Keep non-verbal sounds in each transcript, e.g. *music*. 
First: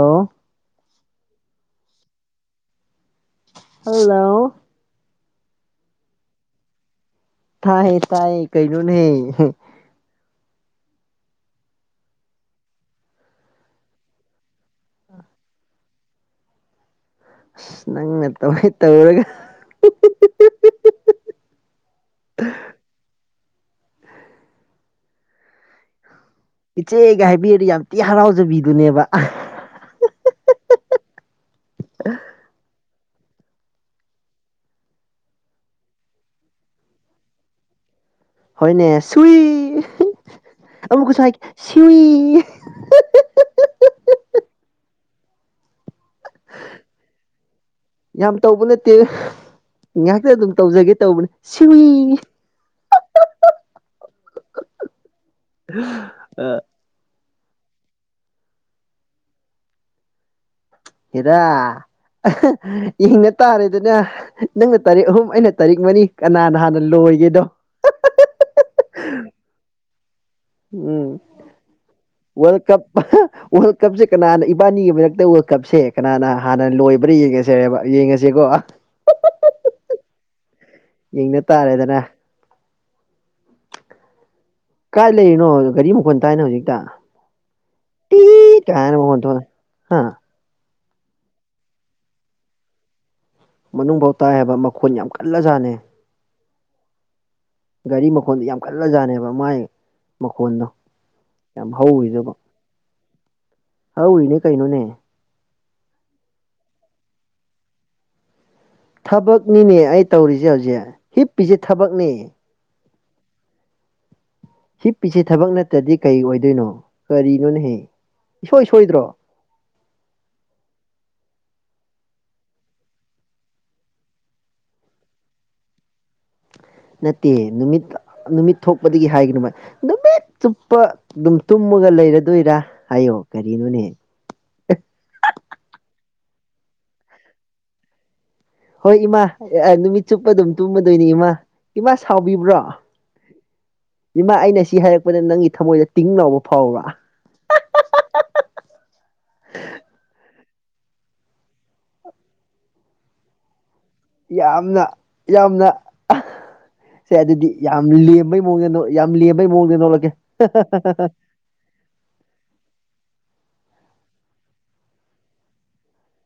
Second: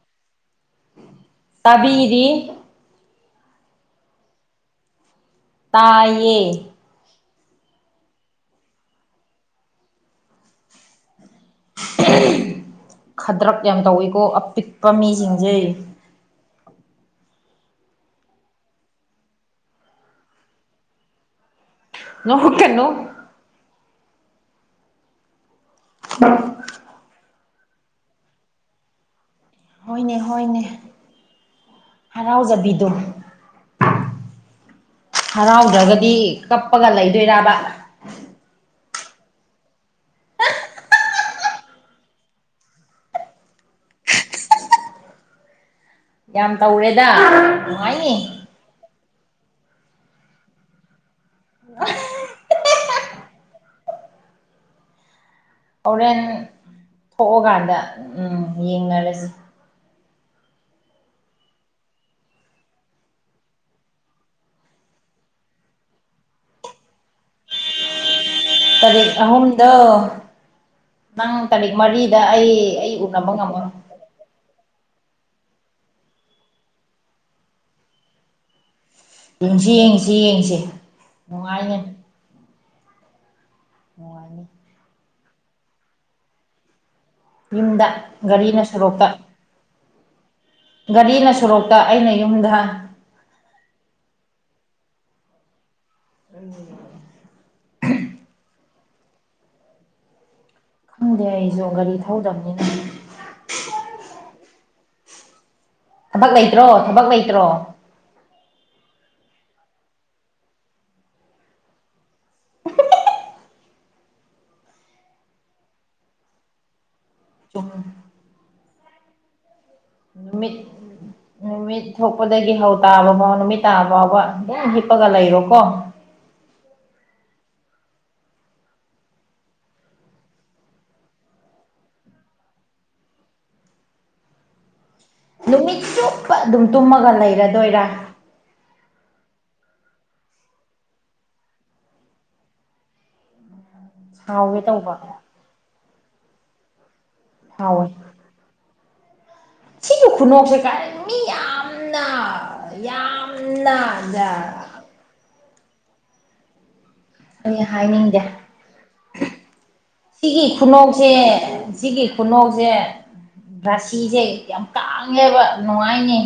ꯑꯣ ꯇꯥꯕꯤꯔꯤ ꯍꯜꯂꯣ ꯇꯥꯏꯌꯦ ꯊꯥꯏꯌꯦ ꯇꯥꯏꯌꯦ ꯀꯩꯅꯣꯅꯦ ꯈꯗ꯭ꯔꯛ ꯌꯥꯝ ꯇꯧꯋꯤꯀꯣ ꯑꯄꯤꯛꯄ ꯃꯤꯖꯤꯡꯖꯦ ꯑꯁ ꯅꯪꯅ ꯇꯧꯒꯦ ꯇꯧꯔꯒ ꯅꯣꯛꯀꯅꯨ *inaudible* ꯏꯆꯦꯒ ꯍꯥꯏꯕꯤꯔꯗꯤ ꯌꯥꯝ ꯊꯤ ꯍꯔꯥꯎꯖꯕꯤꯗꯨꯅꯦꯕ ꯍꯣꯏꯅꯦ ꯍꯣꯏꯅꯦ ꯍꯔꯥꯎꯖꯕꯤꯗꯣ ꯍꯔꯥꯎꯗ꯭ꯔꯒꯗꯤ ꯀꯞꯄꯒ ꯂꯩꯗꯣꯏꯔꯕ ꯍꯣꯏꯅꯦ ꯁꯨꯏ ꯑꯃꯨꯛꯀꯁꯨ ꯍꯥꯏꯒꯦ ꯁꯤꯋꯤ ꯌꯥꯝ ꯇꯧꯔꯦꯗ ꯅꯨꯡꯉꯥꯏꯅꯤ ꯎꯝ ꯇꯧꯕ ꯅꯠꯇꯦ ꯉꯩꯍꯥꯛꯇ ꯑꯗꯨꯝ ꯇꯧꯖꯒꯦ ꯇꯧꯕꯅꯦ ꯁꯨꯏ ꯍꯧꯔꯦꯟ ꯑ ꯊꯣꯛꯑꯀꯥꯟꯗ ꯎꯝ ꯌꯦꯡꯅꯔꯖꯤ ꯍꯦꯔꯥ ꯌꯦꯡꯙ ꯇꯥꯔꯦꯗꯅ ꯅꯪꯅ ꯇꯥꯔꯤꯛ ꯑꯍꯨꯝ ꯑꯩꯅ ꯇꯥꯔꯤꯛ ꯃꯔꯤ ꯀꯅꯥꯅ ꯍꯥꯟꯅ ꯂꯣꯏꯒꯦꯗꯣ ꯇꯔꯤꯛ ꯑꯍꯨꯝꯗꯣ ꯎꯝ ꯅꯪ ꯇꯥꯔꯤꯛ ꯃꯔꯤꯗ ꯑꯩ ꯋꯥꯔꯜ ꯀꯞ ꯑꯩ ꯎꯅꯕ ꯉꯝꯃꯣꯏ ꯋꯥꯔꯜ ꯀꯞꯁꯦ ꯀꯅꯥꯅ ꯏꯕꯥꯅꯤꯒꯤ ꯃꯔꯛꯇ ꯋꯥ ꯀꯞꯁꯦ ꯀꯅꯥꯅ ꯍꯥꯟꯅ ꯂꯣꯏꯕ꯭ꯔꯥ ꯌꯦꯡꯉꯁꯔꯦꯕ ꯌꯦꯡꯉꯁꯤꯀꯣ ꯌꯦꯡꯁꯤ ꯌꯦꯡꯁꯤ ꯌꯦꯡꯁꯤ ꯌꯦꯡꯅ ꯅꯨꯡꯉꯥꯏꯅꯤ ꯇꯥꯔꯦꯗꯅ ꯅꯨꯡꯉꯥꯏꯅꯤ ꯀꯥꯏ ꯂꯩꯔꯤꯅꯣ ꯒꯥꯔꯤ ꯃꯈꯣꯟ ꯇꯥꯏꯅ ꯍꯧꯖꯤꯛꯇ ꯌꯨꯝꯗ ꯇꯤ ꯒꯥꯔꯤꯅ ꯀꯥꯏꯅ ꯁꯔꯣꯛꯇ ꯃꯈꯣꯟ ꯊꯣꯛꯑꯦ ꯍꯥ ꯒꯥꯔꯤꯅ ꯁꯣꯔꯣꯛꯇ ꯑꯩꯅ ꯌꯨꯝꯗ ꯃꯅꯨꯡꯕꯧ ꯇꯥꯏ ꯍꯥꯏꯕ ꯃꯈꯣꯟ ꯌꯥꯝ ꯀꯜꯂꯖꯥꯠꯅꯦ ꯎꯝ ꯒꯥꯔꯤ ꯃꯈꯣꯟ ꯌꯥꯝ ꯀꯜꯂꯖꯥꯠꯅꯦꯕ ꯃꯥꯏ ꯃꯈꯣꯟꯗꯣ ꯈꯪꯗꯦ ꯌꯥꯝ ꯑꯩꯖꯨ ꯒꯥꯔꯤ ꯍꯧꯔꯤꯗꯨꯕ ꯊꯧꯗꯝꯅꯤꯅ ꯍꯧꯔꯤꯅꯦ ꯀꯩꯅꯣꯅꯦ ꯊꯕꯛ ꯂꯩꯇ꯭ꯔꯣ ꯊꯕꯛ ꯂꯩꯇ꯭ꯔꯣ ꯊꯕꯛꯅꯤꯅꯦ ꯑꯩ ꯇꯧꯔꯤꯖꯦ ꯍꯧꯖꯤꯛ ꯍꯤꯞꯄꯤꯖꯦ ꯊꯕꯛꯅꯦ ꯍꯤꯞꯄꯤꯖꯦ ꯊꯕꯛ ꯅꯠꯇ꯭ꯔꯗꯤ ꯀꯩ ꯑꯣꯏꯗꯣꯏꯅꯣ ꯁꯨꯝ ꯀꯔꯤꯅꯣꯅꯦꯍꯦ ꯏꯁꯣꯏ ꯁꯣꯏꯗ꯭ꯔꯣ ꯅꯨꯃꯤꯠ ꯅꯨꯃꯤꯠ ꯊꯣꯛꯄꯗꯒꯤ ꯍꯧ ꯇꯥꯕ ꯐꯥꯎ ꯅꯨꯃꯤꯠ ꯇꯥꯕ ꯐꯥꯎꯕ ꯑꯗꯨꯝ ꯍꯤꯞꯄꯒ ꯂꯩꯔꯣꯀꯣ ꯅꯠꯇꯦ ꯅꯨꯃꯤꯠ ꯅꯨꯃꯤꯠ ꯊꯣꯛꯄꯗꯒꯤ ꯍꯥꯏꯒꯅꯣꯕ ꯅꯨꯃꯤꯠꯆꯨꯞꯄ ꯑꯗꯨꯝ ꯇꯨꯝꯃꯒ ꯂꯩꯔꯗꯣꯏꯔꯥ ꯍꯥꯏꯌꯣ ꯀꯔꯤꯅꯣꯅꯦ ꯅꯨꯃꯤꯠ ꯆꯨꯞꯄ ꯑꯗꯨꯝ ꯇꯨꯝꯃꯒ ꯂꯩꯔꯗꯣꯏꯔꯥ ꯍꯣꯏ ꯏꯃꯥ ꯑꯥ ꯅꯨꯃꯤꯠ ꯆꯨꯞꯄ ꯑꯗꯨꯝ ꯇꯨꯝꯃꯗꯣꯏꯅꯤ ꯏꯃꯥ ꯏꯃꯥ ꯁꯥꯎꯕꯤꯕ꯭ꯔꯣ *inaudible* ꯏꯃꯥ ꯁꯥꯎꯒꯦ ꯑꯩꯅ ꯁꯤ ꯇꯧꯕ ꯍꯥꯏꯔꯛꯄꯗ ꯅꯪꯒꯤ ꯊꯃꯣꯏꯗ ꯇꯤꯡ ꯉꯥꯎꯕ ꯐꯥꯎꯕ꯭ꯔꯥ ꯐꯥꯎꯋꯦ ꯁꯤꯒꯤ ꯈꯨꯅꯣꯛꯁꯦ ꯀꯥꯏ ꯃꯤ ꯌꯥꯝꯅ ꯌꯥꯝꯅ ꯌꯥꯝꯅ ꯌꯥꯝꯅ ꯑ ꯁꯦ ꯑꯗꯨꯗꯤ ꯑꯩ ꯌꯥꯝ ꯍꯥꯏꯅꯤꯡꯗꯦ ꯂꯦꯝꯕꯩ ꯃꯋꯣꯡꯗ ꯌꯥꯝ ꯂꯦꯝꯕꯩ ꯃꯋꯣꯡꯗ ꯅꯣꯛꯂꯛꯀꯦ ꯍꯥ ꯍꯥ ꯍꯥ ꯍꯦ ꯁꯤꯒꯤ ꯈꯨꯅꯣꯛꯁꯦ ꯔꯥꯁꯤꯖꯦ ꯌꯥꯝ ꯇꯥꯡꯉꯦꯕ ꯅꯨꯡꯉꯥꯏꯅꯤ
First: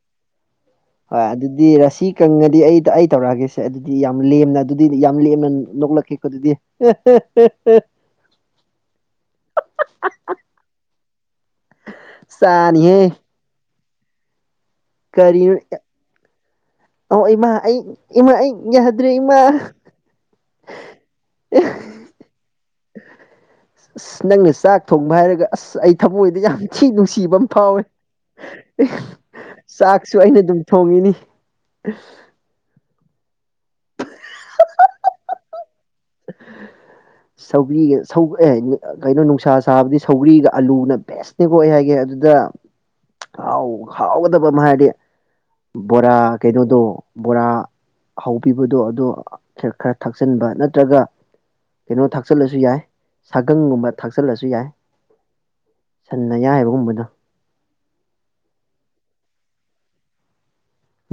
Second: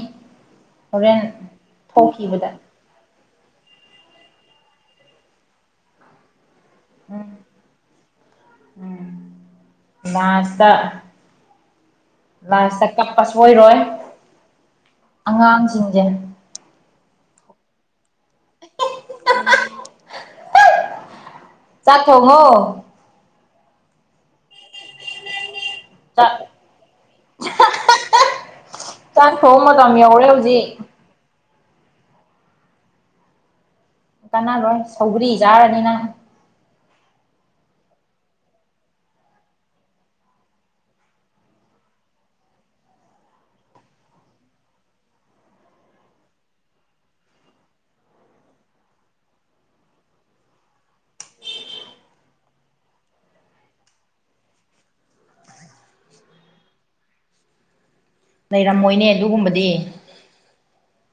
ꯍꯣꯔꯦꯟ ꯍꯣꯏ ꯑꯗꯨꯗꯤ ꯔꯁꯤ ꯊꯣꯛꯈꯤꯕꯗ ꯀꯪꯉꯗꯤ ꯑꯩ ꯑꯩ ꯇꯧꯔꯛꯑꯒꯦꯁꯦ ꯁꯦ ꯑꯗꯨꯗꯤ ꯌꯥꯝ ꯂꯦꯝꯅ ꯑꯗꯨꯗꯤ ꯌꯥꯝ ꯂꯦꯝꯅ ꯅꯣꯛꯂꯛꯀꯦꯀꯣ ꯑꯗꯨꯗꯤ ꯍꯥ ꯍꯥ ꯎꯝ ꯍꯥ ꯍꯥ ꯂꯥꯁꯇ ꯂꯥꯁꯇ ꯆꯥꯅꯤꯍꯦ ꯀꯥꯞꯄ ꯁꯣ ꯁꯣꯏꯔꯣꯏ ꯀꯔꯤꯅꯣ ꯑꯉꯥꯡꯁꯤꯡꯁꯦ ꯑꯣ ꯏꯃꯥ ꯑꯩ ꯏꯃꯥ ꯑꯩ ꯌꯥꯗ꯭ꯔꯦ ꯏꯃꯥ ꯑ ꯆꯥꯛ ꯊꯣꯡꯉꯣ ꯑꯁ ꯅꯪꯅ ꯆꯥꯛ ꯊꯣꯡꯕ ꯍꯥꯏꯔꯒ ꯑꯁ ꯑꯩ ꯆꯥꯛ ꯊꯃꯣꯏꯗ ꯌꯥꯝ ꯊꯤ ꯅꯨꯡꯁꯤꯕ ꯑꯃ ꯐꯥꯎꯋꯦ ꯑꯍ ꯆꯥꯛ ꯊꯣꯡ ꯃꯇꯝ ꯆꯥꯛꯁꯨ ꯌꯧꯔꯦ ꯑꯩꯅ ꯑꯗꯨꯝ ꯍꯧꯖꯤꯛ ꯊꯣꯡꯉꯤꯅꯤ ꯀꯅꯥꯔꯣꯏ ꯁꯧꯒ꯭ꯔꯤ ꯆꯥꯔꯅꯤ ꯅꯪ ꯁꯧꯒ꯭ꯔꯤꯒ ꯁꯧ ꯑꯦ ꯀꯩꯅꯣ ꯅꯨꯡꯁꯥ ꯁꯥꯕꯗꯤ ꯁꯧꯒ꯭ꯔꯤꯒ ꯑꯥꯂꯨꯅ ꯕꯦꯁ ꯀꯣ ꯑꯩ ꯍꯥꯏꯒꯦ ꯑꯗꯨꯗ ꯍꯥꯎ ꯍꯥꯎꯒꯗꯕꯃ ꯍꯥꯏꯔꯗꯤ ꯕꯣꯔꯥ ꯀꯩꯅꯣꯗꯣ ꯕꯣꯔꯥ ꯍꯧꯕꯤꯕꯗꯣ ꯑꯗꯣ ꯈꯦꯔ ꯈꯔ ꯊꯛꯆꯥꯟꯕ ꯅꯠꯇ꯭ꯔꯒ ꯀꯩꯅꯣ ꯊꯥꯛꯆꯜꯂꯁꯨ ꯌꯥꯏ ꯁꯥꯒꯪꯒꯨꯝꯕ ꯊꯥꯛꯆꯜꯂꯁꯨ ꯌꯥꯏ ꯁꯟ‌ ꯑꯌꯥꯏꯕꯒꯨꯝꯕꯗꫭ ꯂꯩꯔꯝꯃꯣꯏꯅꯦ ꯑꯗꯨꯒꯨꯝꯕꯗꯤ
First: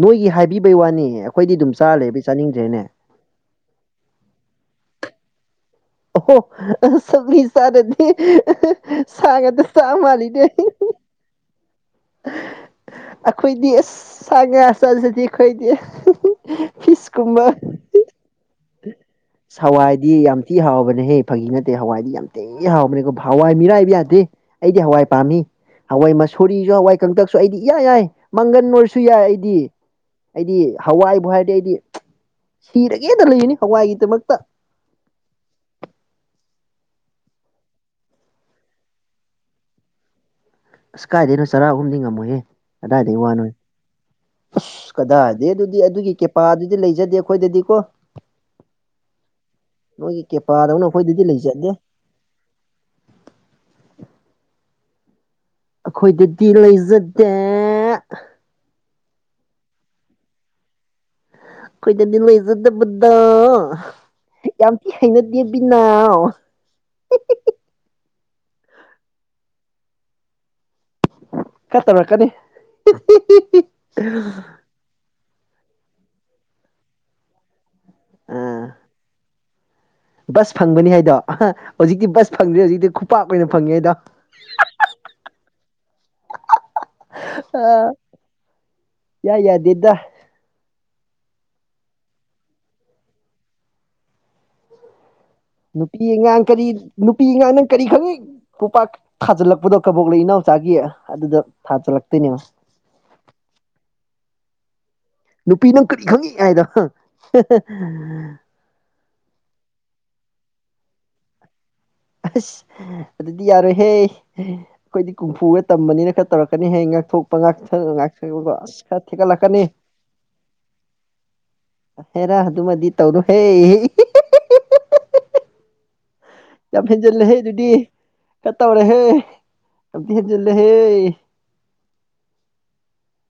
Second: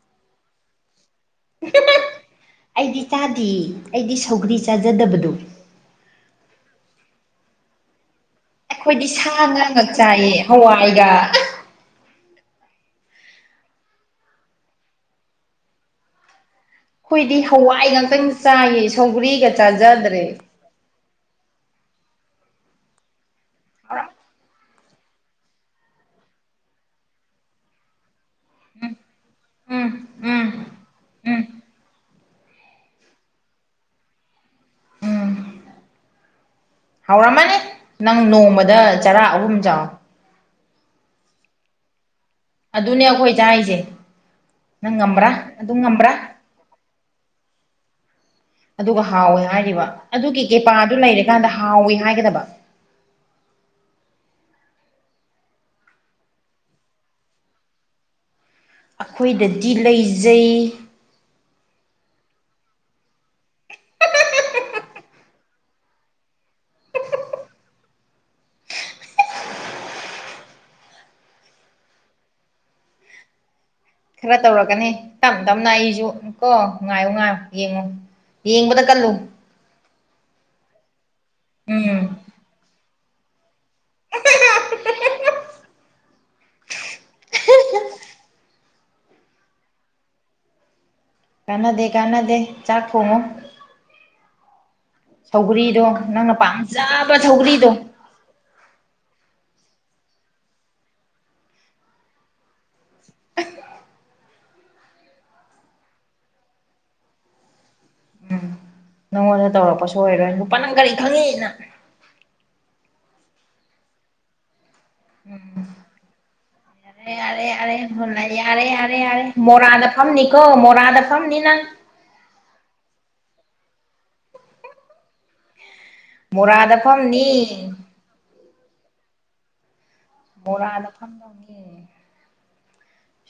ꯅꯣꯏꯒꯤ ꯍꯥꯏꯕꯤꯕꯩ ꯋꯥꯅꯤ ꯑꯩꯈꯣꯏꯗꯤ ꯑꯗꯨꯝ ꯆꯥꯔ ꯂꯩꯕꯩ ꯆꯥꯅꯤꯡꯗ꯭ꯔꯦꯅꯦ ꯏꯆꯥꯥꯗꯤꯌꯦ ꯑꯩꯗꯤ ꯁꯧꯒꯔꯤ ꯆꯥꯖꯗꯕꯗꯣ ꯑꯣꯍꯣ ꯁꯧꯒꯔꯤ ꯆꯥꯗꯔꯗꯤ ꯑꯩꯈꯣꯏꯗꯤ ꯁꯥ ꯁꯥꯒꯗ ꯉꯥ ꯆꯥ ꯉꯥꯛ ꯆꯥꯏꯌꯦ ꯃꯥꯜꯂꯤꯅꯦ ꯍꯋꯥꯏꯒ ꯑꯩꯈꯣꯏꯗꯤ ꯑꯁ ꯁꯥ ꯉꯥ ꯆꯥꯖꯗꯦ ꯑꯩꯈꯣꯏꯗꯤ ꯑꯩꯈꯣꯏꯗꯤ ꯐꯤꯁꯀꯨꯝꯕ ꯍꯋꯥꯏꯉꯥꯛꯇꯪ ꯆꯥꯏꯌꯦ ꯁꯧꯒꯔꯤꯒ ꯑꯁ ꯆꯥꯖꯗ꯭ꯔꯦ ꯍꯋꯥꯏꯗꯤ ꯌꯥꯝ ꯊꯤ ꯍꯥꯎꯕꯅꯦꯍꯦ ꯐꯥꯒꯤ ꯅꯠꯇꯦ ꯍꯋꯥꯏꯗꯤ ꯌꯥꯝ ꯊꯤꯅ ꯍꯥꯎꯕꯅꯦꯀꯣ ꯍꯋꯥꯏ ꯃꯤꯔꯥꯏꯕ ꯍꯥꯎꯔꯝ ꯌꯥꯗꯦ ꯑꯩꯗꯤ ꯍꯋꯥꯏ ꯄꯥꯝꯃꯤ ꯍꯋꯥꯏ ꯃꯁꯣꯔꯤꯖꯨ ꯍꯋꯥꯏ ꯀꯪꯇꯛꯁꯨ ꯑꯩꯗꯤ ꯏꯌꯥ ꯌꯥꯏ ꯃꯪꯒꯟ ꯑꯣꯏꯔꯁꯨ ꯌꯥꯏ ꯑꯩꯗꯤ ꯎꯝ ꯎꯝ ꯑꯩꯗꯤ ꯍꯋꯥꯏꯕꯨ ꯎꯝ ꯍꯥꯏꯔꯗꯤ ꯑꯩꯗꯤ ꯁꯤꯔꯒꯦ ꯂꯩꯅꯤ ꯍꯋꯥꯏꯒꯤꯗꯃꯛꯇꯥ ꯎꯝ ꯍꯥꯎꯔꯝꯃꯅꯤ ꯅꯪ ꯅꯣꯡꯃꯗ ꯆꯔꯥ ꯑꯍꯨꯝ ꯆꯥꯎ ꯑꯁ ꯀꯥꯏꯗꯅꯣ ꯆꯔꯥ ꯑꯍꯨꯝꯗꯤ ꯉꯝꯃꯣꯏꯍꯦ ꯑꯗꯨꯅꯦ ꯀꯗꯥꯏꯗꯩ ꯑꯩꯈꯣꯏ ꯋꯥꯅꯣ ꯆꯥꯏꯖꯦ ꯑꯁ ꯀꯗꯥꯏꯗꯩ ꯑꯗꯨꯗꯤ ꯑꯗꯨꯒꯤ ꯀꯦꯄꯥ ꯗꯨꯗꯤ ꯂꯩꯖꯗꯦ ꯑꯩꯈꯣꯏꯗꯗꯤꯀꯣ ꯑꯗꯨꯒ ꯍꯥꯎꯋꯦ ꯍꯥꯏꯔꯤꯕ ꯅꯣꯏꯒꯤ ꯑꯗꯨꯒꯤ ꯀꯦꯄꯥꯗꯧꯅ ꯀꯦꯄꯥꯗꯨ ꯑꯩꯈꯣꯏꯗꯗꯤ ꯂꯩꯔꯀꯥꯟꯗ ꯂꯩꯖꯗꯦ ꯍꯥꯎꯋꯦ ꯍꯥꯏꯒꯗꯕ ꯑꯩꯈꯣꯏꯗꯗꯤ ꯂꯩꯖꯗꯦ ꯑꯩꯈꯣꯏꯗꯗꯤ ꯑꯩꯈꯣꯏꯗꯗꯤ ꯂꯩꯖꯩ ꯑꯩꯈꯣꯏꯗꯗꯤ ꯂꯩꯖꯗꯕꯗꫭ ꯌꯥꯝ ꯊꯤ ꯍꯩꯅꯗꯦ ꯕꯤꯅꯥꯎ ꯈꯔ ꯇꯧꯔꯛꯀꯅꯤ ꯈꯔ ꯇꯧꯔꯛꯀꯅꯤ ꯇꯞ ꯇꯞꯅ ꯑꯩꯖꯨ ꯀꯣ ꯉꯥꯏꯌꯨ ꯉꯥꯏꯌꯨ ꯌꯦꯡꯉꯣ ꯑ ꯌꯦꯡꯕꯗ ꯀꯜꯂꯨ ꯕꯁ ꯐꯪꯕꯅꯤ ꯍꯥꯏꯗꯣ ꯎꯝ ꯍꯧꯖꯤꯛꯇꯤ ꯕꯁ ꯐꯪꯗꯦ ꯍꯧꯖꯤꯛꯇꯤ ꯈꯨꯄꯥꯛ ꯑꯣꯏꯅ ꯐꯪꯉꯦꯗ ꯏꯌꯥ ꯌꯥꯗꯦꯗ ꯀꯥꯟꯅꯗꯦ ꯀꯥꯟꯅꯗꯦ ꯆꯥꯛ ꯊꫭꯡꯉꯣ ꯁꯧꯒ꯭ꯔꯤꯗꯣ ꯅꯨꯄꯤ ꯅꯪꯅ ꯑꯉꯥꯡ ꯀꯔꯤ ꯄꯥꯝꯖꯕ ꯅꯨꯄꯤ ꯑꯉꯥꯡ ꯅꯪ ꯁꯧꯒ꯭ꯔꯤꯗꯣ ꯀꯔꯤ ꯈꯪꯉꯤ ꯈꯨꯄꯥꯛ ꯊꯥꯖꯤꯜꯂꯛꯄꯗꯣ ꯀꯕꯣꯛ ꯂꯩ ꯏꯅꯥꯎꯆꯥꯒꯤ ꯑꯗꯨꯗ ꯊꯥꯖꯜꯂꯛꯇꯣꯏꯅꯦꯕ ꯅꯨꯄꯤ ꯅꯪ ꯀꯔꯤ ꯈꯪꯉꯤ ꯍꯥꯏꯗꫭ ꯎꯝ ꯅꯪꯉꯣꯟꯗ ꯇꯧꯔꯛꯄ ꯁꫭꯏꯔꯣꯏ ꯅꯨꯄꯥ ꯅꯪ ꯀꯔꯤ ꯈꯪꯉꯤꯅ ꯑꯁ ꯑꯗꯨꯗꯤ ꯌꯥꯔꯣꯏꯍꯦ ꯑꯩꯈꯣꯏꯗꯤ ꯀꯨꯡꯐꯨꯒ ꯇꯝꯕꯅꯤꯅ ꯈꯔ ꯇꯧꯔꯛꯀꯅꯤꯍꯦ ꯌꯥꯔꯦ ꯉꯥꯛꯊꯣꯛꯄ ꯌꯥꯔꯦ ꯉꯥꯛ ꯌꯥꯔꯦ ꯁꯟ ꯌꯥꯔꯦ ꯑꯁ ꯌꯥꯔꯦ ꯈꯔ ꯌꯥꯔꯦ ꯊꯦꯀꯠꯂꯛꯀꯅꯤ ꯃꯣꯔꯥꯗ ꯐꯝꯅꯤꯀꯣ ꯃꯣꯔꯥꯗ ꯐꯝꯅꯤ ꯅꯪ ꯍꯦꯔꯥ ꯑꯗꯨꯃꯗꯤ ꯇꯧꯔꯣꯍꯦ ꯃꯣꯔꯥꯗ ꯌꯥꯝ ꯐꯝꯅꯤ ꯍꯦꯟꯖꯤꯜꯂꯦꯍꯦ ꯑꯗꯨꯗꯤ ꯈꯔ ꯇꯧꯔꯍꯦ ꯕꯣꯔꯥꯗ ꯐꯝꯗꯧꯅꯤ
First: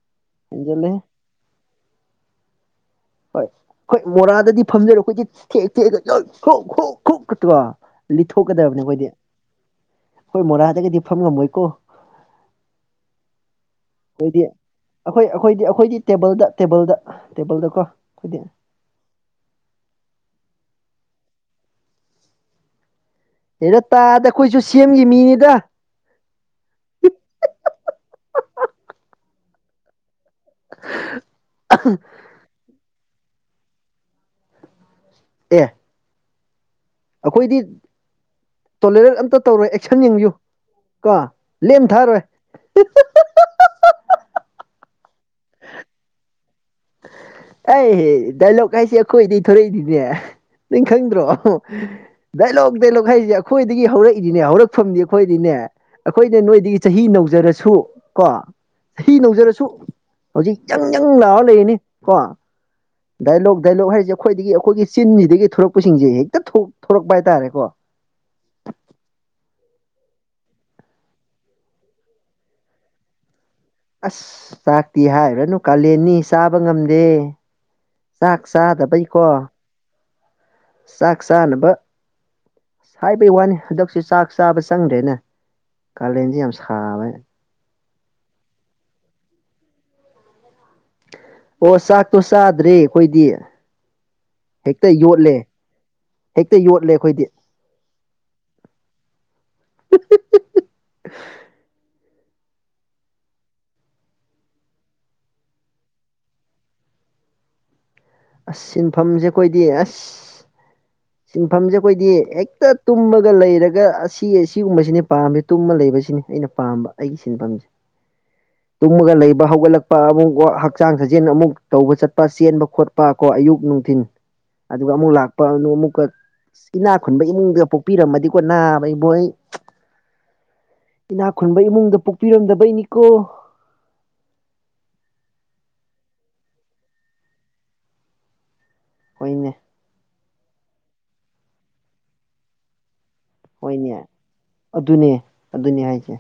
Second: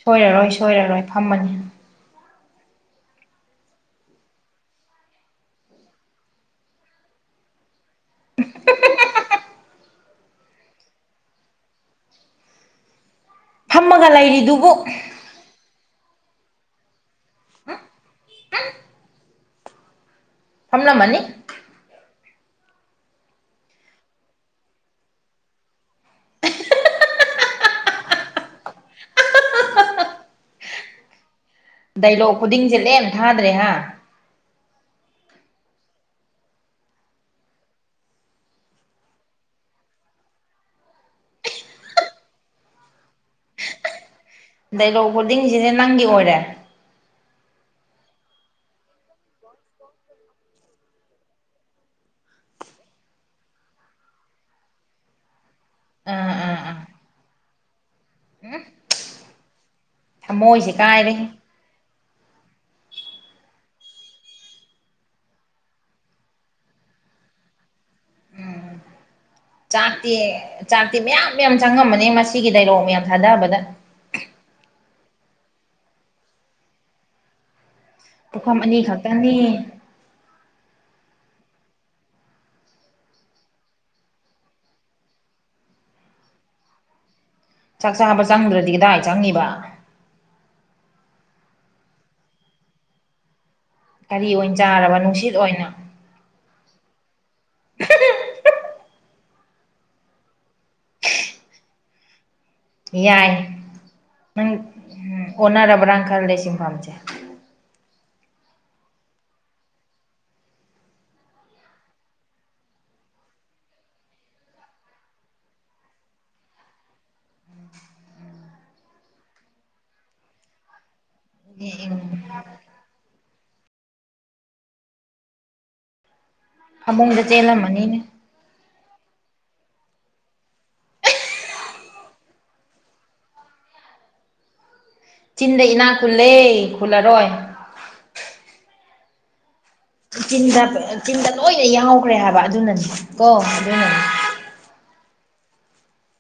ꯁꯣꯏꯔꯔꯣꯏ ꯍꯦꯟꯖꯜꯂꯦꯍꯦ ꯁꯣꯏꯔꯔꯣꯏ ꯐꯝꯃꯅꯤ ꯍꯣꯏ ꯃꯣꯔꯥꯗꯗꯤ ꯐꯝꯖꯔꯣ ꯑꯩꯈꯣꯏꯁꯦ ꯊꯦꯛ ꯊꯦꯛꯑ *unintelligible* ꯂꯤꯠꯊꯣꯛꯀꯗꯕꯅꯤ ꯑꯩꯈꯣꯏꯗꯤ ꯑꯩꯈꯣꯏ ꯃꯣꯔꯥꯗꯒꯗꯤ ꯐꯝ ꯉꯝꯃꯣꯏꯀꯣ ꯐꯝꯃꯒ ꯂꯩꯔꯤꯗꯨꯕꯨ ꯍꫭꯏ ꯑꯩꯈꯣꯏꯗꯤ ꯑꯩꯈꯣꯏꯗꯤ ꯇꯦꯕꯜꯗ ꯇꯦꯕꯜꯗ ꯇꯦꯕꯜꯗꯀꯣ ꯑꯩꯈꯣꯏꯗꯤ ꯐꯝꯂꯝꯃꯅꯤ ꯍꯦꯔꯥ ꯇꯥꯗ ꯑꯩꯈꯣꯏꯖꯨ ꯁꯦꯝꯒꯤ ꯃꯤꯅꯤꯗ *unintelligible* ꯗꯥꯏꯂꯣꯛ ꯈꯨꯗꯤꯡꯖꯦ ꯂꯦꯝ ꯊꯥꯗ꯭ꯔꯦ ꯍꯥ ꯑꯦ ꯑꯈꯣꯏꯗꯤ ꯇꯣꯂꯔꯦꯠ ꯑꯝꯇ ꯇꯧꯔꯣꯏ ꯑꯦꯛꯁꯟ ꯌꯦꯡꯕꯤꯌꯨ ꯀꯣ ꯂꯦꯝ ꯊꯥꯔꯣꯏ ꯗꯥꯏꯂꯣꯛ ꯕꯣꯔꯗꯤꯡꯖꯤꯅꯦ ꯅꯪꯒꯤ ꯑꯣꯏꯔꯦ ꯑꯩ ꯗꯥꯏꯂꯣꯛ ꯍꯥꯏꯖꯦ ꯑꯩꯈꯣꯏꯗꯩ ꯊꯣꯂꯛꯏꯅꯤꯅꯦ ꯅꯤꯡ ꯈꯪꯗ꯭ꯔꯣ ꯗꯥꯏꯂꯣꯛ ꯗꯥꯏꯂꯣꯛ ꯍꯥꯏꯖꯦ ꯑꯩꯈꯣꯏꯗꯒꯤ ꯍꯧꯔꯛꯏꯅꯤꯅꯦ ꯍꯧꯔꯛꯐꯝꯗꯤ ꯑꯩꯈꯣꯏꯗꯤꯅꯦ ꯑꯥ ꯑꯩꯈꯣꯏꯅ ꯑꯥ ꯑꯥ ꯅꯣꯏꯗꯒꯤ ꯆꯍꯤ ꯅꯧꯖꯔꯁꯨ ꯀꯣ ꯆꯍꯤ ꯅꯧꯖꯔꯁꯨ ꯍꯧꯖꯤꯛ ꯊꯃꯣꯏꯁꯦ ꯌꯪ ꯌꯪ ꯀꯥꯏꯔꯦꯍꯦ ꯂꯥꯎꯔ ꯂꯩꯔꯤꯅꯤ ꯀꯣ ꯗꯥꯏꯂꯣꯛ ꯗꯥꯏꯂꯣꯛ ꯍꯥꯏꯔꯤꯖꯦ ꯑꯩꯈꯣꯏꯗꯒꯤ ꯑꯩꯈꯣꯏꯒꯤ ꯆꯤꯟꯖꯤꯗꯒꯤ ꯊꯣꯔꯛꯄꯁꯤꯡꯁꯦ ꯍꯦꯛꯇ ꯊꯣꯔꯛꯄ ꯍꯥꯏꯇꯥꯔꯦꯀꯣ ꯆꯥꯛꯇꯤ ꯆꯥꯛꯇꯤ ꯃꯌꯥꯝ ꯃꯌꯥꯝ ꯆꯪꯉꯝꯃꯅꯦ ꯃꯁꯤꯒꯤ ꯗꯥꯏꯂꯣꯛ ꯃꯌꯥꯝ ꯊꯥꯗꯕꯗ ꯑꯁ ꯆꯥꯛꯇꯤ ꯍꯥꯏꯔꯨꯔꯅꯨ ꯀꯥꯂꯦꯟꯅꯤ ꯆꯥꯕ ꯉꯝꯗꯦ ꯆꯥꯛ ꯄꯨꯈꯝ ꯑꯅꯤ ꯆꯥꯗꯕꯩꯀꯣ ꯈꯛꯇꯅꯤ ꯆꯥꯛ ꯆꯥꯅꯕ ꯍꯥꯏꯕꯩ ꯋꯥꯅꯤ ꯍꯟꯗꯛꯁꯦ ꯆꯥꯛ ꯆꯥꯕ ꯆꯪꯗꯦꯅꯦ ꯀꯥꯂꯦꯟꯖꯦ ꯌꯥꯝ ꯁꯥꯕꯩ ꯆꯥꯛ ꯆꯥꯕ ꯆꯪꯗ꯭ꯔꯗꯤ ꯀꯗꯥꯏ ꯆꯪꯉꯤꯕ ꯍꯣ ꯆꯥꯛꯇꯣ ꯆꯥꯗ꯭ꯔꯦ ꯑꯩꯈꯣꯏꯗꯤ ꯀꯔꯤ ꯑꯣꯏꯟ ꯍꯦꯛꯇ ꯆꯥꯔꯕ ꯌꯣꯠꯂꯦ ꯅꯨꯡꯁꯤꯠ ꯑꯣꯏꯅ ꯍꯦꯛꯇ ꯌꯣꯠꯂꯦ ꯑꯩꯈꯣꯏꯗꯤ ꯌꯥꯏ ꯅꯪ ꯎꯝ ꯑꯣꯟꯅꯔꯕ꯭ꯔꯥꯟ ꯈꯜꯂꯦ ꯁꯤꯟꯐꯝꯖꯦ ꯑꯁ ꯁꯤꯟꯐꯝꯖꯦ ꯑꯩꯈꯣꯏꯗꯤ ꯑꯁ *inaudible* ꯁꯤꯟꯐꯝꯖꯦ ꯑꯩꯈꯣꯏꯗꯤ ꯍꯦꯛꯇ ꯇꯨꯝꯃꯒ ꯂꯩꯔꯒ ꯑꯁꯤ ꯑꯁꯤꯒꯨꯝꯕꯁꯤꯅꯦ ꯄꯥꯝꯃꯦ ꯇꯨꯝꯃ ꯂꯩꯕꯁꯤꯅꯤ ꯑꯩꯅ ꯄꯥꯝꯕ ꯑꯩꯒꯤ ꯁꯤꯟꯐꯝ *inaudible* ꯇꯨꯝꯃꯒ ꯂꯩꯕ ꯍꯧꯒꯠꯂꯛꯄ ꯑꯃꯨꯛ ꯋꯥꯛ ꯍꯛꯆꯥꯡ ꯁꯥꯖꯦꯜ ꯑꯃꯨꯛ ꯇꯧꯕ ꯆꯠꯄ ꯆꯦꯟꯕ ꯈꯣꯠ ꯄꯥ ꯀꯣ ꯑꯌꯨꯛ ꯅꯨꯡꯊꯤꯟ ꯑꯗꯨꯒ ꯑꯃꯨꯛ ꯂꯥꯛꯄ ꯑꯗꯨ ꯑꯃꯨꯛꯀ ꯏꯅꯥꯛ ꯈꯨꯟꯕ ꯐꯃꯨꯡꯗ ꯏꯃꯨꯡꯗꯒ ꯆꯦꯜꯂꯝꯃꯅꯤꯅꯦ ꯄꯣꯛꯄꯤꯔꯝꯃꯗꯤꯀꯣ ꯅꯥꯕ ꯏꯕꯣ ꯑꯩ ꯏꯅꯥꯛ ꯈꯨꯟꯕ ꯏꯃꯨꯡꯗ ꯄꯣꯛꯄꯤꯔꯝꯗꯕꯩꯅꯤꯀꯣ ꯆꯤꯟꯗ ꯏꯅꯥꯛ ꯈꯨꯜꯂꯦ ꯈꯨꯜꯂꯔꯣꯏ ꯍꯣꯏꯅꯦ ꯆꯤꯟꯗ ꯄꯦ ꯆꯤꯟꯗ ꯂꯣꯏꯅ ꯌꯥꯎꯈ꯭ꯔꯦ ꯍꯥꯏꯕ ꯑꯗꯨꯅꯅꯦ ꯀꯣ ꯍꯣꯏꯅꯦ ꯑꯗꯨꯅꯅꯦ ꯑꯗꯨꯅꯦ ꯑꯗꯨꯅꯦ ꯍꯥꯏꯁꯦ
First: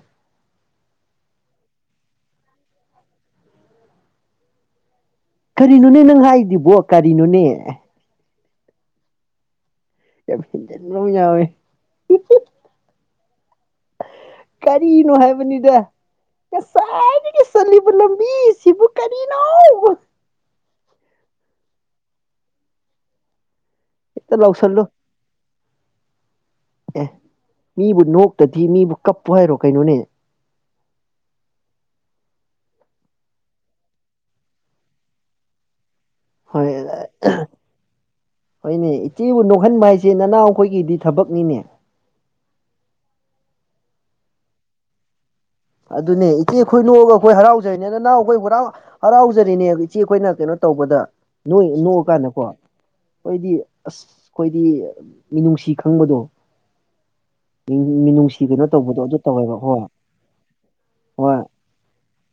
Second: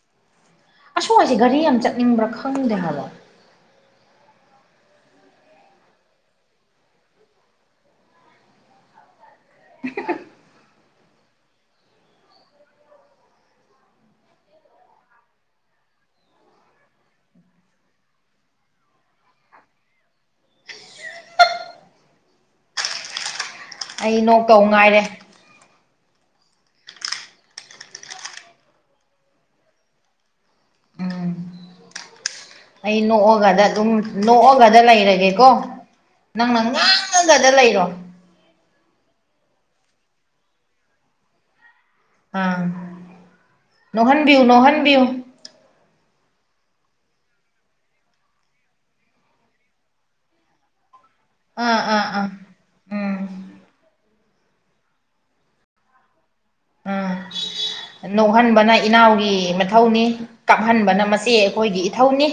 ꯑꯁꯨꯋꯥꯏꯁꯦ ꯒꯥꯔꯤ ꯌꯥꯝ ꯆꯠꯅꯤꯡꯕ꯭ꯔꯥ ꯈꯪꯗꯦ ꯍꯥꯏꯕ ꯀꯔꯤꯅꯣꯅꯦ ꯅꯪ ꯍꯥꯏꯗꯨꯕꯨ ꯀꯔꯤꯅꯣꯅꯦ ꯌꯥꯝ ꯍꯦꯟꯖꯟꯕ ꯑꯝ ꯌꯥꯎꯋꯦ ꯀꯔꯤꯅꯣ ꯍꯥꯏꯕꯅꯤꯗ ꯀꯁꯥꯏꯗꯒꯤ ꯆꯜꯂꯤꯕ ꯂꯝꯕꯤ ꯑꯁꯤꯕꯨ ꯀꯔꯤꯅꯣ ꯑꯩ ꯍꯦꯛꯇ ꯅꯣꯛꯇꯧ ꯂꯥꯎꯁꯜꯂꯨ ꯉꯥꯏꯔꯦ ꯑꯦ ꯃꯤꯕꯨ ꯅꯣꯛꯇꯗꯤ ꯃꯤꯕꯨ ꯀꯞꯄꯨ ꯍꯥꯏꯔꯣ ꯀꯩꯅꯣꯅꯦ ꯎꯝ ꯑꯩ ꯅꯣꯛꯑꯒꯗ ꯑꯗꯨꯝ ꯅꯣꯛꯑꯒꯗ ꯂꯩꯔꯒꯦꯀꯣ ꯅꯪꯅ ꯍꯣꯏ ꯉꯥꯡꯉꯒꯗ ꯂꯩꯔꯣ ꯍꯣꯏꯅꯦ ꯏꯆꯦꯕꯨ ꯅꯣꯛꯍꯟꯕ ꯍꯥꯏꯁꯦ ꯅꯅꯥꯎ ꯑꯩꯈꯣꯏꯒꯤꯗꯤ ꯊꯕꯛꯅꯤꯅꯦ ꯑꯥ ꯅꯣꯛꯍꯟꯕꯤꯌꯨ ꯅꯣꯛꯍꯟꯕꯤꯌꯨ ꯑꯗꯨꯅꯦ ꯏꯆꯦ ꯈꯣꯏ ꯅꯣꯛꯑꯒ ꯑꯩꯈꯣꯏ ꯍꯔꯥꯎꯖꯩꯅꯦ ꯅꯅꯥꯎ ꯑꯩꯈꯣꯏ ꯍꯨꯔꯥꯎ ꯍꯔꯥꯎꯖꯔꯤꯅꯦ ꯏꯆꯦ ꯑꯩꯈꯣꯏꯅ ꯀꯩꯅꯣ ꯇꯧꯕꯗ ꯅꯣꯏ ꯑꯥ ꯑꯥ ꯑꯥ ꯅꯣꯛꯑꯀꯥꯟꯗꯀꯣ ꯎꯝ ꯑꯩꯈꯣꯏꯗꯤ ꯑꯁ ꯑꯩꯈꯣꯏꯗꯤ ꯃꯤꯅꯨꯡꯁꯤ ꯈꯪꯕꯗꯣ ꯎꯝ ꯃꯤ- ꯃꯤꯅꯨꯡꯁꯤ ꯀꯩꯅꯣ ꯅꯣꯛꯍꯟꯕꯅ ꯇꯧꯕꯗꯣ ꯑꯗꯨ ꯏꯅꯥꯎꯒꯤ ꯇꯧꯋꯦꯕ ꯍꯣꯏ ꯃꯊꯧꯅꯤ ꯀꯥꯞꯍꯟꯕꯅ ꯃꯆꯦ ꯍꯣꯏ ꯑꯩꯈꯣꯏꯒꯤ ꯏꯊꯧꯅꯤ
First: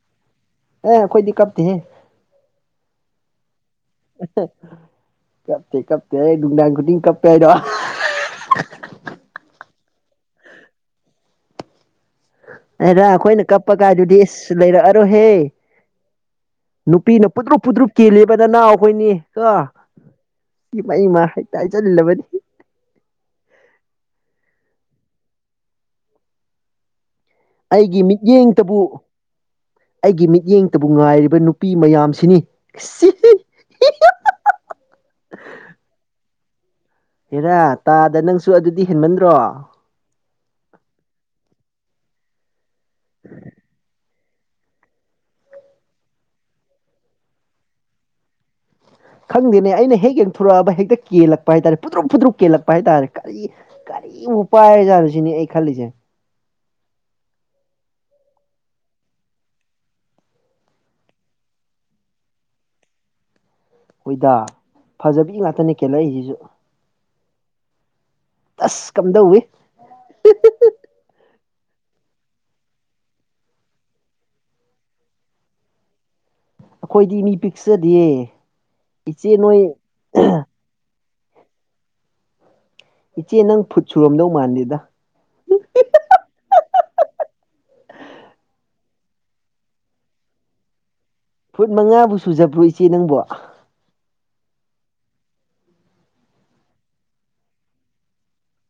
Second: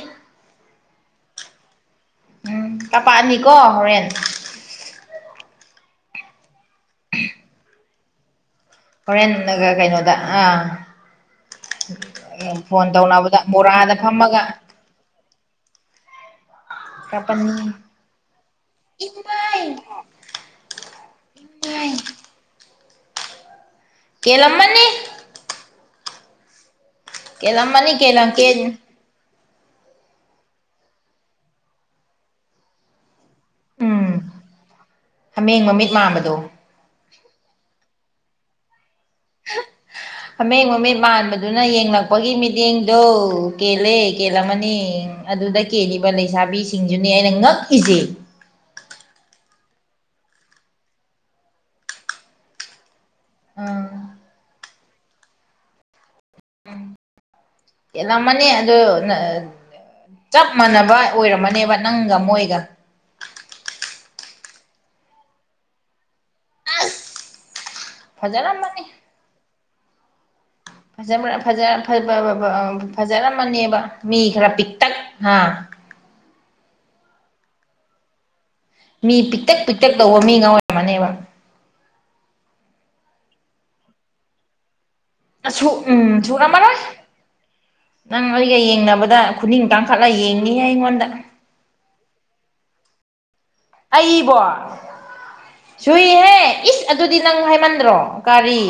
ꯑꯩꯈꯣꯏꯗ ꯀꯞꯇꯦꯍꯦ ꯎꯝ ꯀꯄꯥꯑꯅꯤꯀꯣ ꯍꯣꯔꯦꯟ ꯀꯞꯇꯦ ꯀꯞꯇꯦ ꯑꯩ ꯅꯨꯡꯗꯥꯡ ꯈꯨꯗꯤꯡꯤꯡ ꯀꯞꯄꯦ ꯍꯥꯏꯗꯣ ꯍꯣꯔꯦꯟꯟꯅꯒ ꯀꯩꯅꯣꯗ ꯑꯥ ꯐꯣꯟ ꯇꯧꯅꯕꯗ ꯕꯣꯔꯥꯗ ꯐꯝꯃꯒ ꯍꯩꯔꯛꯑꯔꯣꯏ ꯍꯦ ꯅꯨꯄꯤꯅ ꯀꯥꯞꯄꯅꯤ ꯄꯨꯗ꯭ꯔꯨꯞ ꯄꯨꯠꯇ꯭ꯔꯨꯞ ꯀꯦꯜꯂꯤꯕ ꯅꯅꯥꯎ ꯑꯩꯈꯣꯏꯅꯤ ꯀ ꯏꯃꯥꯏ ꯏꯃꯩꯃ ꯍꯦꯛꯇ ꯍꯥꯏ ꯖꯜꯂꯕꯅꯤ ꯀꯦꯜꯂꯝꯃꯅꯤ ꯀꯦꯜꯂꯝꯃꯅꯤ ꯑꯩꯒꯤ ꯀꯦꯜꯂꯝ ꯀꯦꯟ ꯃꯤꯠꯌꯦꯡꯇꯕꯨ ꯑꯩꯒꯤ ꯃꯤꯠꯌꯦꯡꯇꯕꯨ ꯉꯥꯏꯔꯤꯕ ꯅꯨꯄꯤ ꯃꯌꯥꯝꯁꯤꯅꯤ ꯁꯤ ꯎꯝ ꯍꯥꯃꯦꯡ ꯃꯃꯤꯠ ꯃꯥꯟꯕꯗꯣ ꯍꯦꯔꯥ ꯇꯥꯗ ꯅꯪꯁꯨ ꯑꯗꯨꯗꯤ ꯍꯦꯟꯃꯟꯗ꯭ꯔꯣ ꯍ ꯍꯥꯃꯦꯡ ꯃꯃꯤꯠ ꯃꯥꯟꯕꯗꯨꯅ ꯌꯦꯡꯂꯛꯄꯒꯤ ꯃꯤꯠꯌꯦꯡꯗꯣ ꯀꯦꯜꯂꯦ ꯀꯦꯜꯂꯝꯃꯅꯤ ꯑꯗꯨꯗ ꯀꯦꯜꯂꯤꯕ ꯂꯩꯁꯥꯕꯤꯁꯤꯡꯁꯤꯅꯦ ꯑꯩꯅ ꯉꯛꯏꯁꯦ ꯈꯪꯗꯦꯅꯦ ꯑꯩꯅ ꯍꯦꯛ ꯌꯦꯡꯊꯣꯔꯛꯑꯕ ꯍꯦꯛꯇ ꯀꯦꯜꯂꯛꯄ ꯍꯥꯏꯇꯥꯔꯦ ꯐꯨꯗ꯭ꯔꯨꯛ ꯐꯗ꯭ꯔꯨꯛ ꯀꯦꯜꯂꯛꯄ ꯍꯥꯏꯇꯥꯔꯦ ꯀꯔꯤ ꯑꯥ ꯏꯕꯨ ꯄꯥꯏꯔꯖꯥꯠꯔꯨꯁꯤꯅꯦ ꯑꯩ ꯈꯜꯂꯤꯁꯦ ꯀꯦꯂꯝ ꯃꯅꯤ ꯑꯗꯣ ꯅ ꯆꯞ ꯃꯥꯟꯅꯕ ꯑꯣꯏꯔꯝꯃꯅꯦꯕ ꯅꯪꯒ ꯃꯣꯏꯒ ꯍꯣꯏꯗ ꯐꯖꯕꯤ ꯉꯥꯛꯇꯅꯦ ꯀꯦꯜꯂꯛꯏꯁꯤꯁꯨ ꯐꯖꯔꯝ ꯇꯁ ꯀꯝꯗꯧꯏ ꯐꯖꯕ꯭ꯔꯥ ꯐꯖ *unintelligible* ꯐꯖꯔꯝꯃꯅꯦꯕ ꯃꯤ ꯈꯔ ꯄꯤꯛꯇꯛ ꯍꯥꯥ ꯑꯩꯈꯣꯏꯗꯤ ꯃꯤ ꯄꯤꯛꯆꯗꯦ ꯃꯤ ꯄꯤꯛꯇꯛ ꯄꯤꯛꯇꯛ ꯇꯧꯕ ꯃꯤ ꯉꯥ *unintelligible* ꯑꯣꯏꯔꯝꯃꯅꯦꯕ ꯏꯆꯦ ꯅꯪ ꯐꯨꯠ ꯁꯨꯔꯝꯗꯧ ꯃꯥꯟꯗꯦꯗ ꯑꯁꯨ ꯎꯝ ꯁꯨꯔꯝꯃꯔꯣꯏ ꯅꯪ ꯑꯩꯒ ꯌꯦꯡꯅꯕꯗ ꯈꯨꯅꯤꯡ ꯇꯥꯡꯈꯠꯂꯒ ꯌꯦꯡꯅꯤꯍꯦ ꯑꯩꯉꯣꯟꯗ ꯐꯨꯠ ꯃꯉꯥꯕꯨ ꯁꯨꯖꯕ꯭ꯔꯣ ꯏꯆꯦ ꯅꯪꯕꯣ ꯑꯩꯕꯣ ꯁꯨꯏꯍꯦ ꯏꯁ ꯑꯗꯨꯗꯤ ꯅꯪ ꯍꯥꯏꯃꯟꯗ꯭ꯔꯣ ꯀꯥꯔꯤ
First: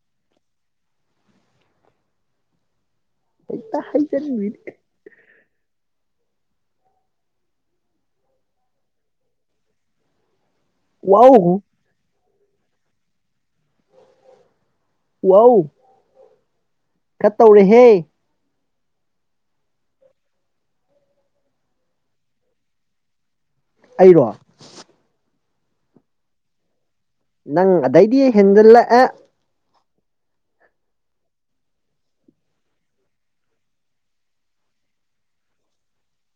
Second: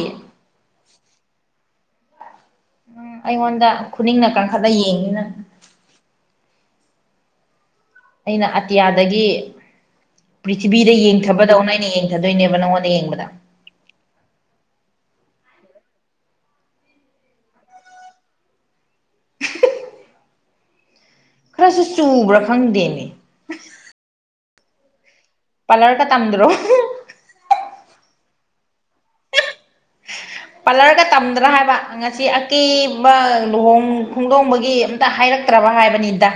ꯎꯝ ꯑꯩꯉꯣꯟꯗ ꯍꯦꯛꯇ ꯈꯨꯅꯤꯡꯅ ꯍꯥꯏꯖꯟꯕꯤꯅꯤ ꯀꯥꯡꯈꯠꯂ ꯌꯦꯡꯉꯤꯅ ꯑꯩꯅ ꯑꯇꯤꯌꯥꯗꯒꯤ ꯄ꯭ꯔꯤꯊꯤꯕꯤꯗ ꯋꯥꯎ ꯌꯦꯡꯊꯕꯗꯧꯅ ꯑꯩꯅ ꯌꯦꯡ ꯊꯗꯣꯏꯅꯦꯕ ꯅꯉꯣꯟꯗ ꯌꯦꯡꯕꯗ ꯋꯥꯎ ꯈꯔ ꯇꯧꯔꯦꯍꯦ ꯈꯔꯁꯨ ꯆꯨꯕ꯭ꯔꯥ ꯈꯪꯗꯦꯃꯦ ꯑꯩꯔꯣ ꯄꯂꯔꯒ ꯇꯝꯗ꯭ꯔꯣ ꯅꯪ ꯑꯗꯩꯗꯤ ꯍꯦꯟꯖꯤꯜꯂꯛ ꯑꯦ ꯄꯂꯔꯒ ꯇꯝꯗ꯭ꯔꯥ ꯍꯥꯏꯕ ꯉꯁꯤ ꯑꯀꯦꯕ ꯂꯨꯍꯣꯡ ꯈꯣꯡꯗꯣꯡꯕꯒꯤ ꯇ ꯍꯥꯏꯔꯛꯇ꯭ꯔꯕ ꯍꯥꯏꯕꯅꯤꯗ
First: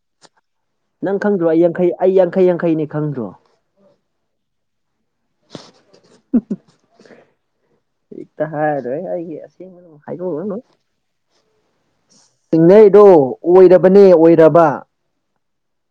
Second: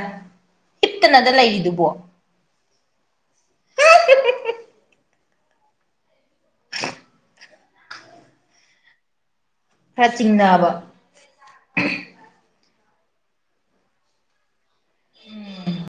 ꯅꯪ ꯍꯤꯞꯇꯅꯗ ꯈꯪꯗ꯭ꯔꯣ ꯑꯩ ꯌꯥꯡꯈꯩ ꯂꯩꯔꯤꯗꯨꯕꯣ ꯑꯩ ꯌꯥꯡꯈꯩ ꯌꯥꯡꯈꯩꯅꯤ ꯈꯪꯗ꯭ꯔꯣ? ꯍꯦꯛꯇ ꯍꯥꯏꯔ ꯂꯣꯏꯔꯦ ꯑꯩꯒꯤ꯫ ꯑꯁꯦꯡꯕ ꯈꯔ ꯍꯥꯏꯗꯣꯛꯑꯅꯨ ꯆꯤꯡꯅꯕ꯫ ꯆꯤꯡꯅꯩꯗꯣ ꯑꯣꯏꯔꯕꯅꯦ ꯑꯣꯏꯔꯕ꯫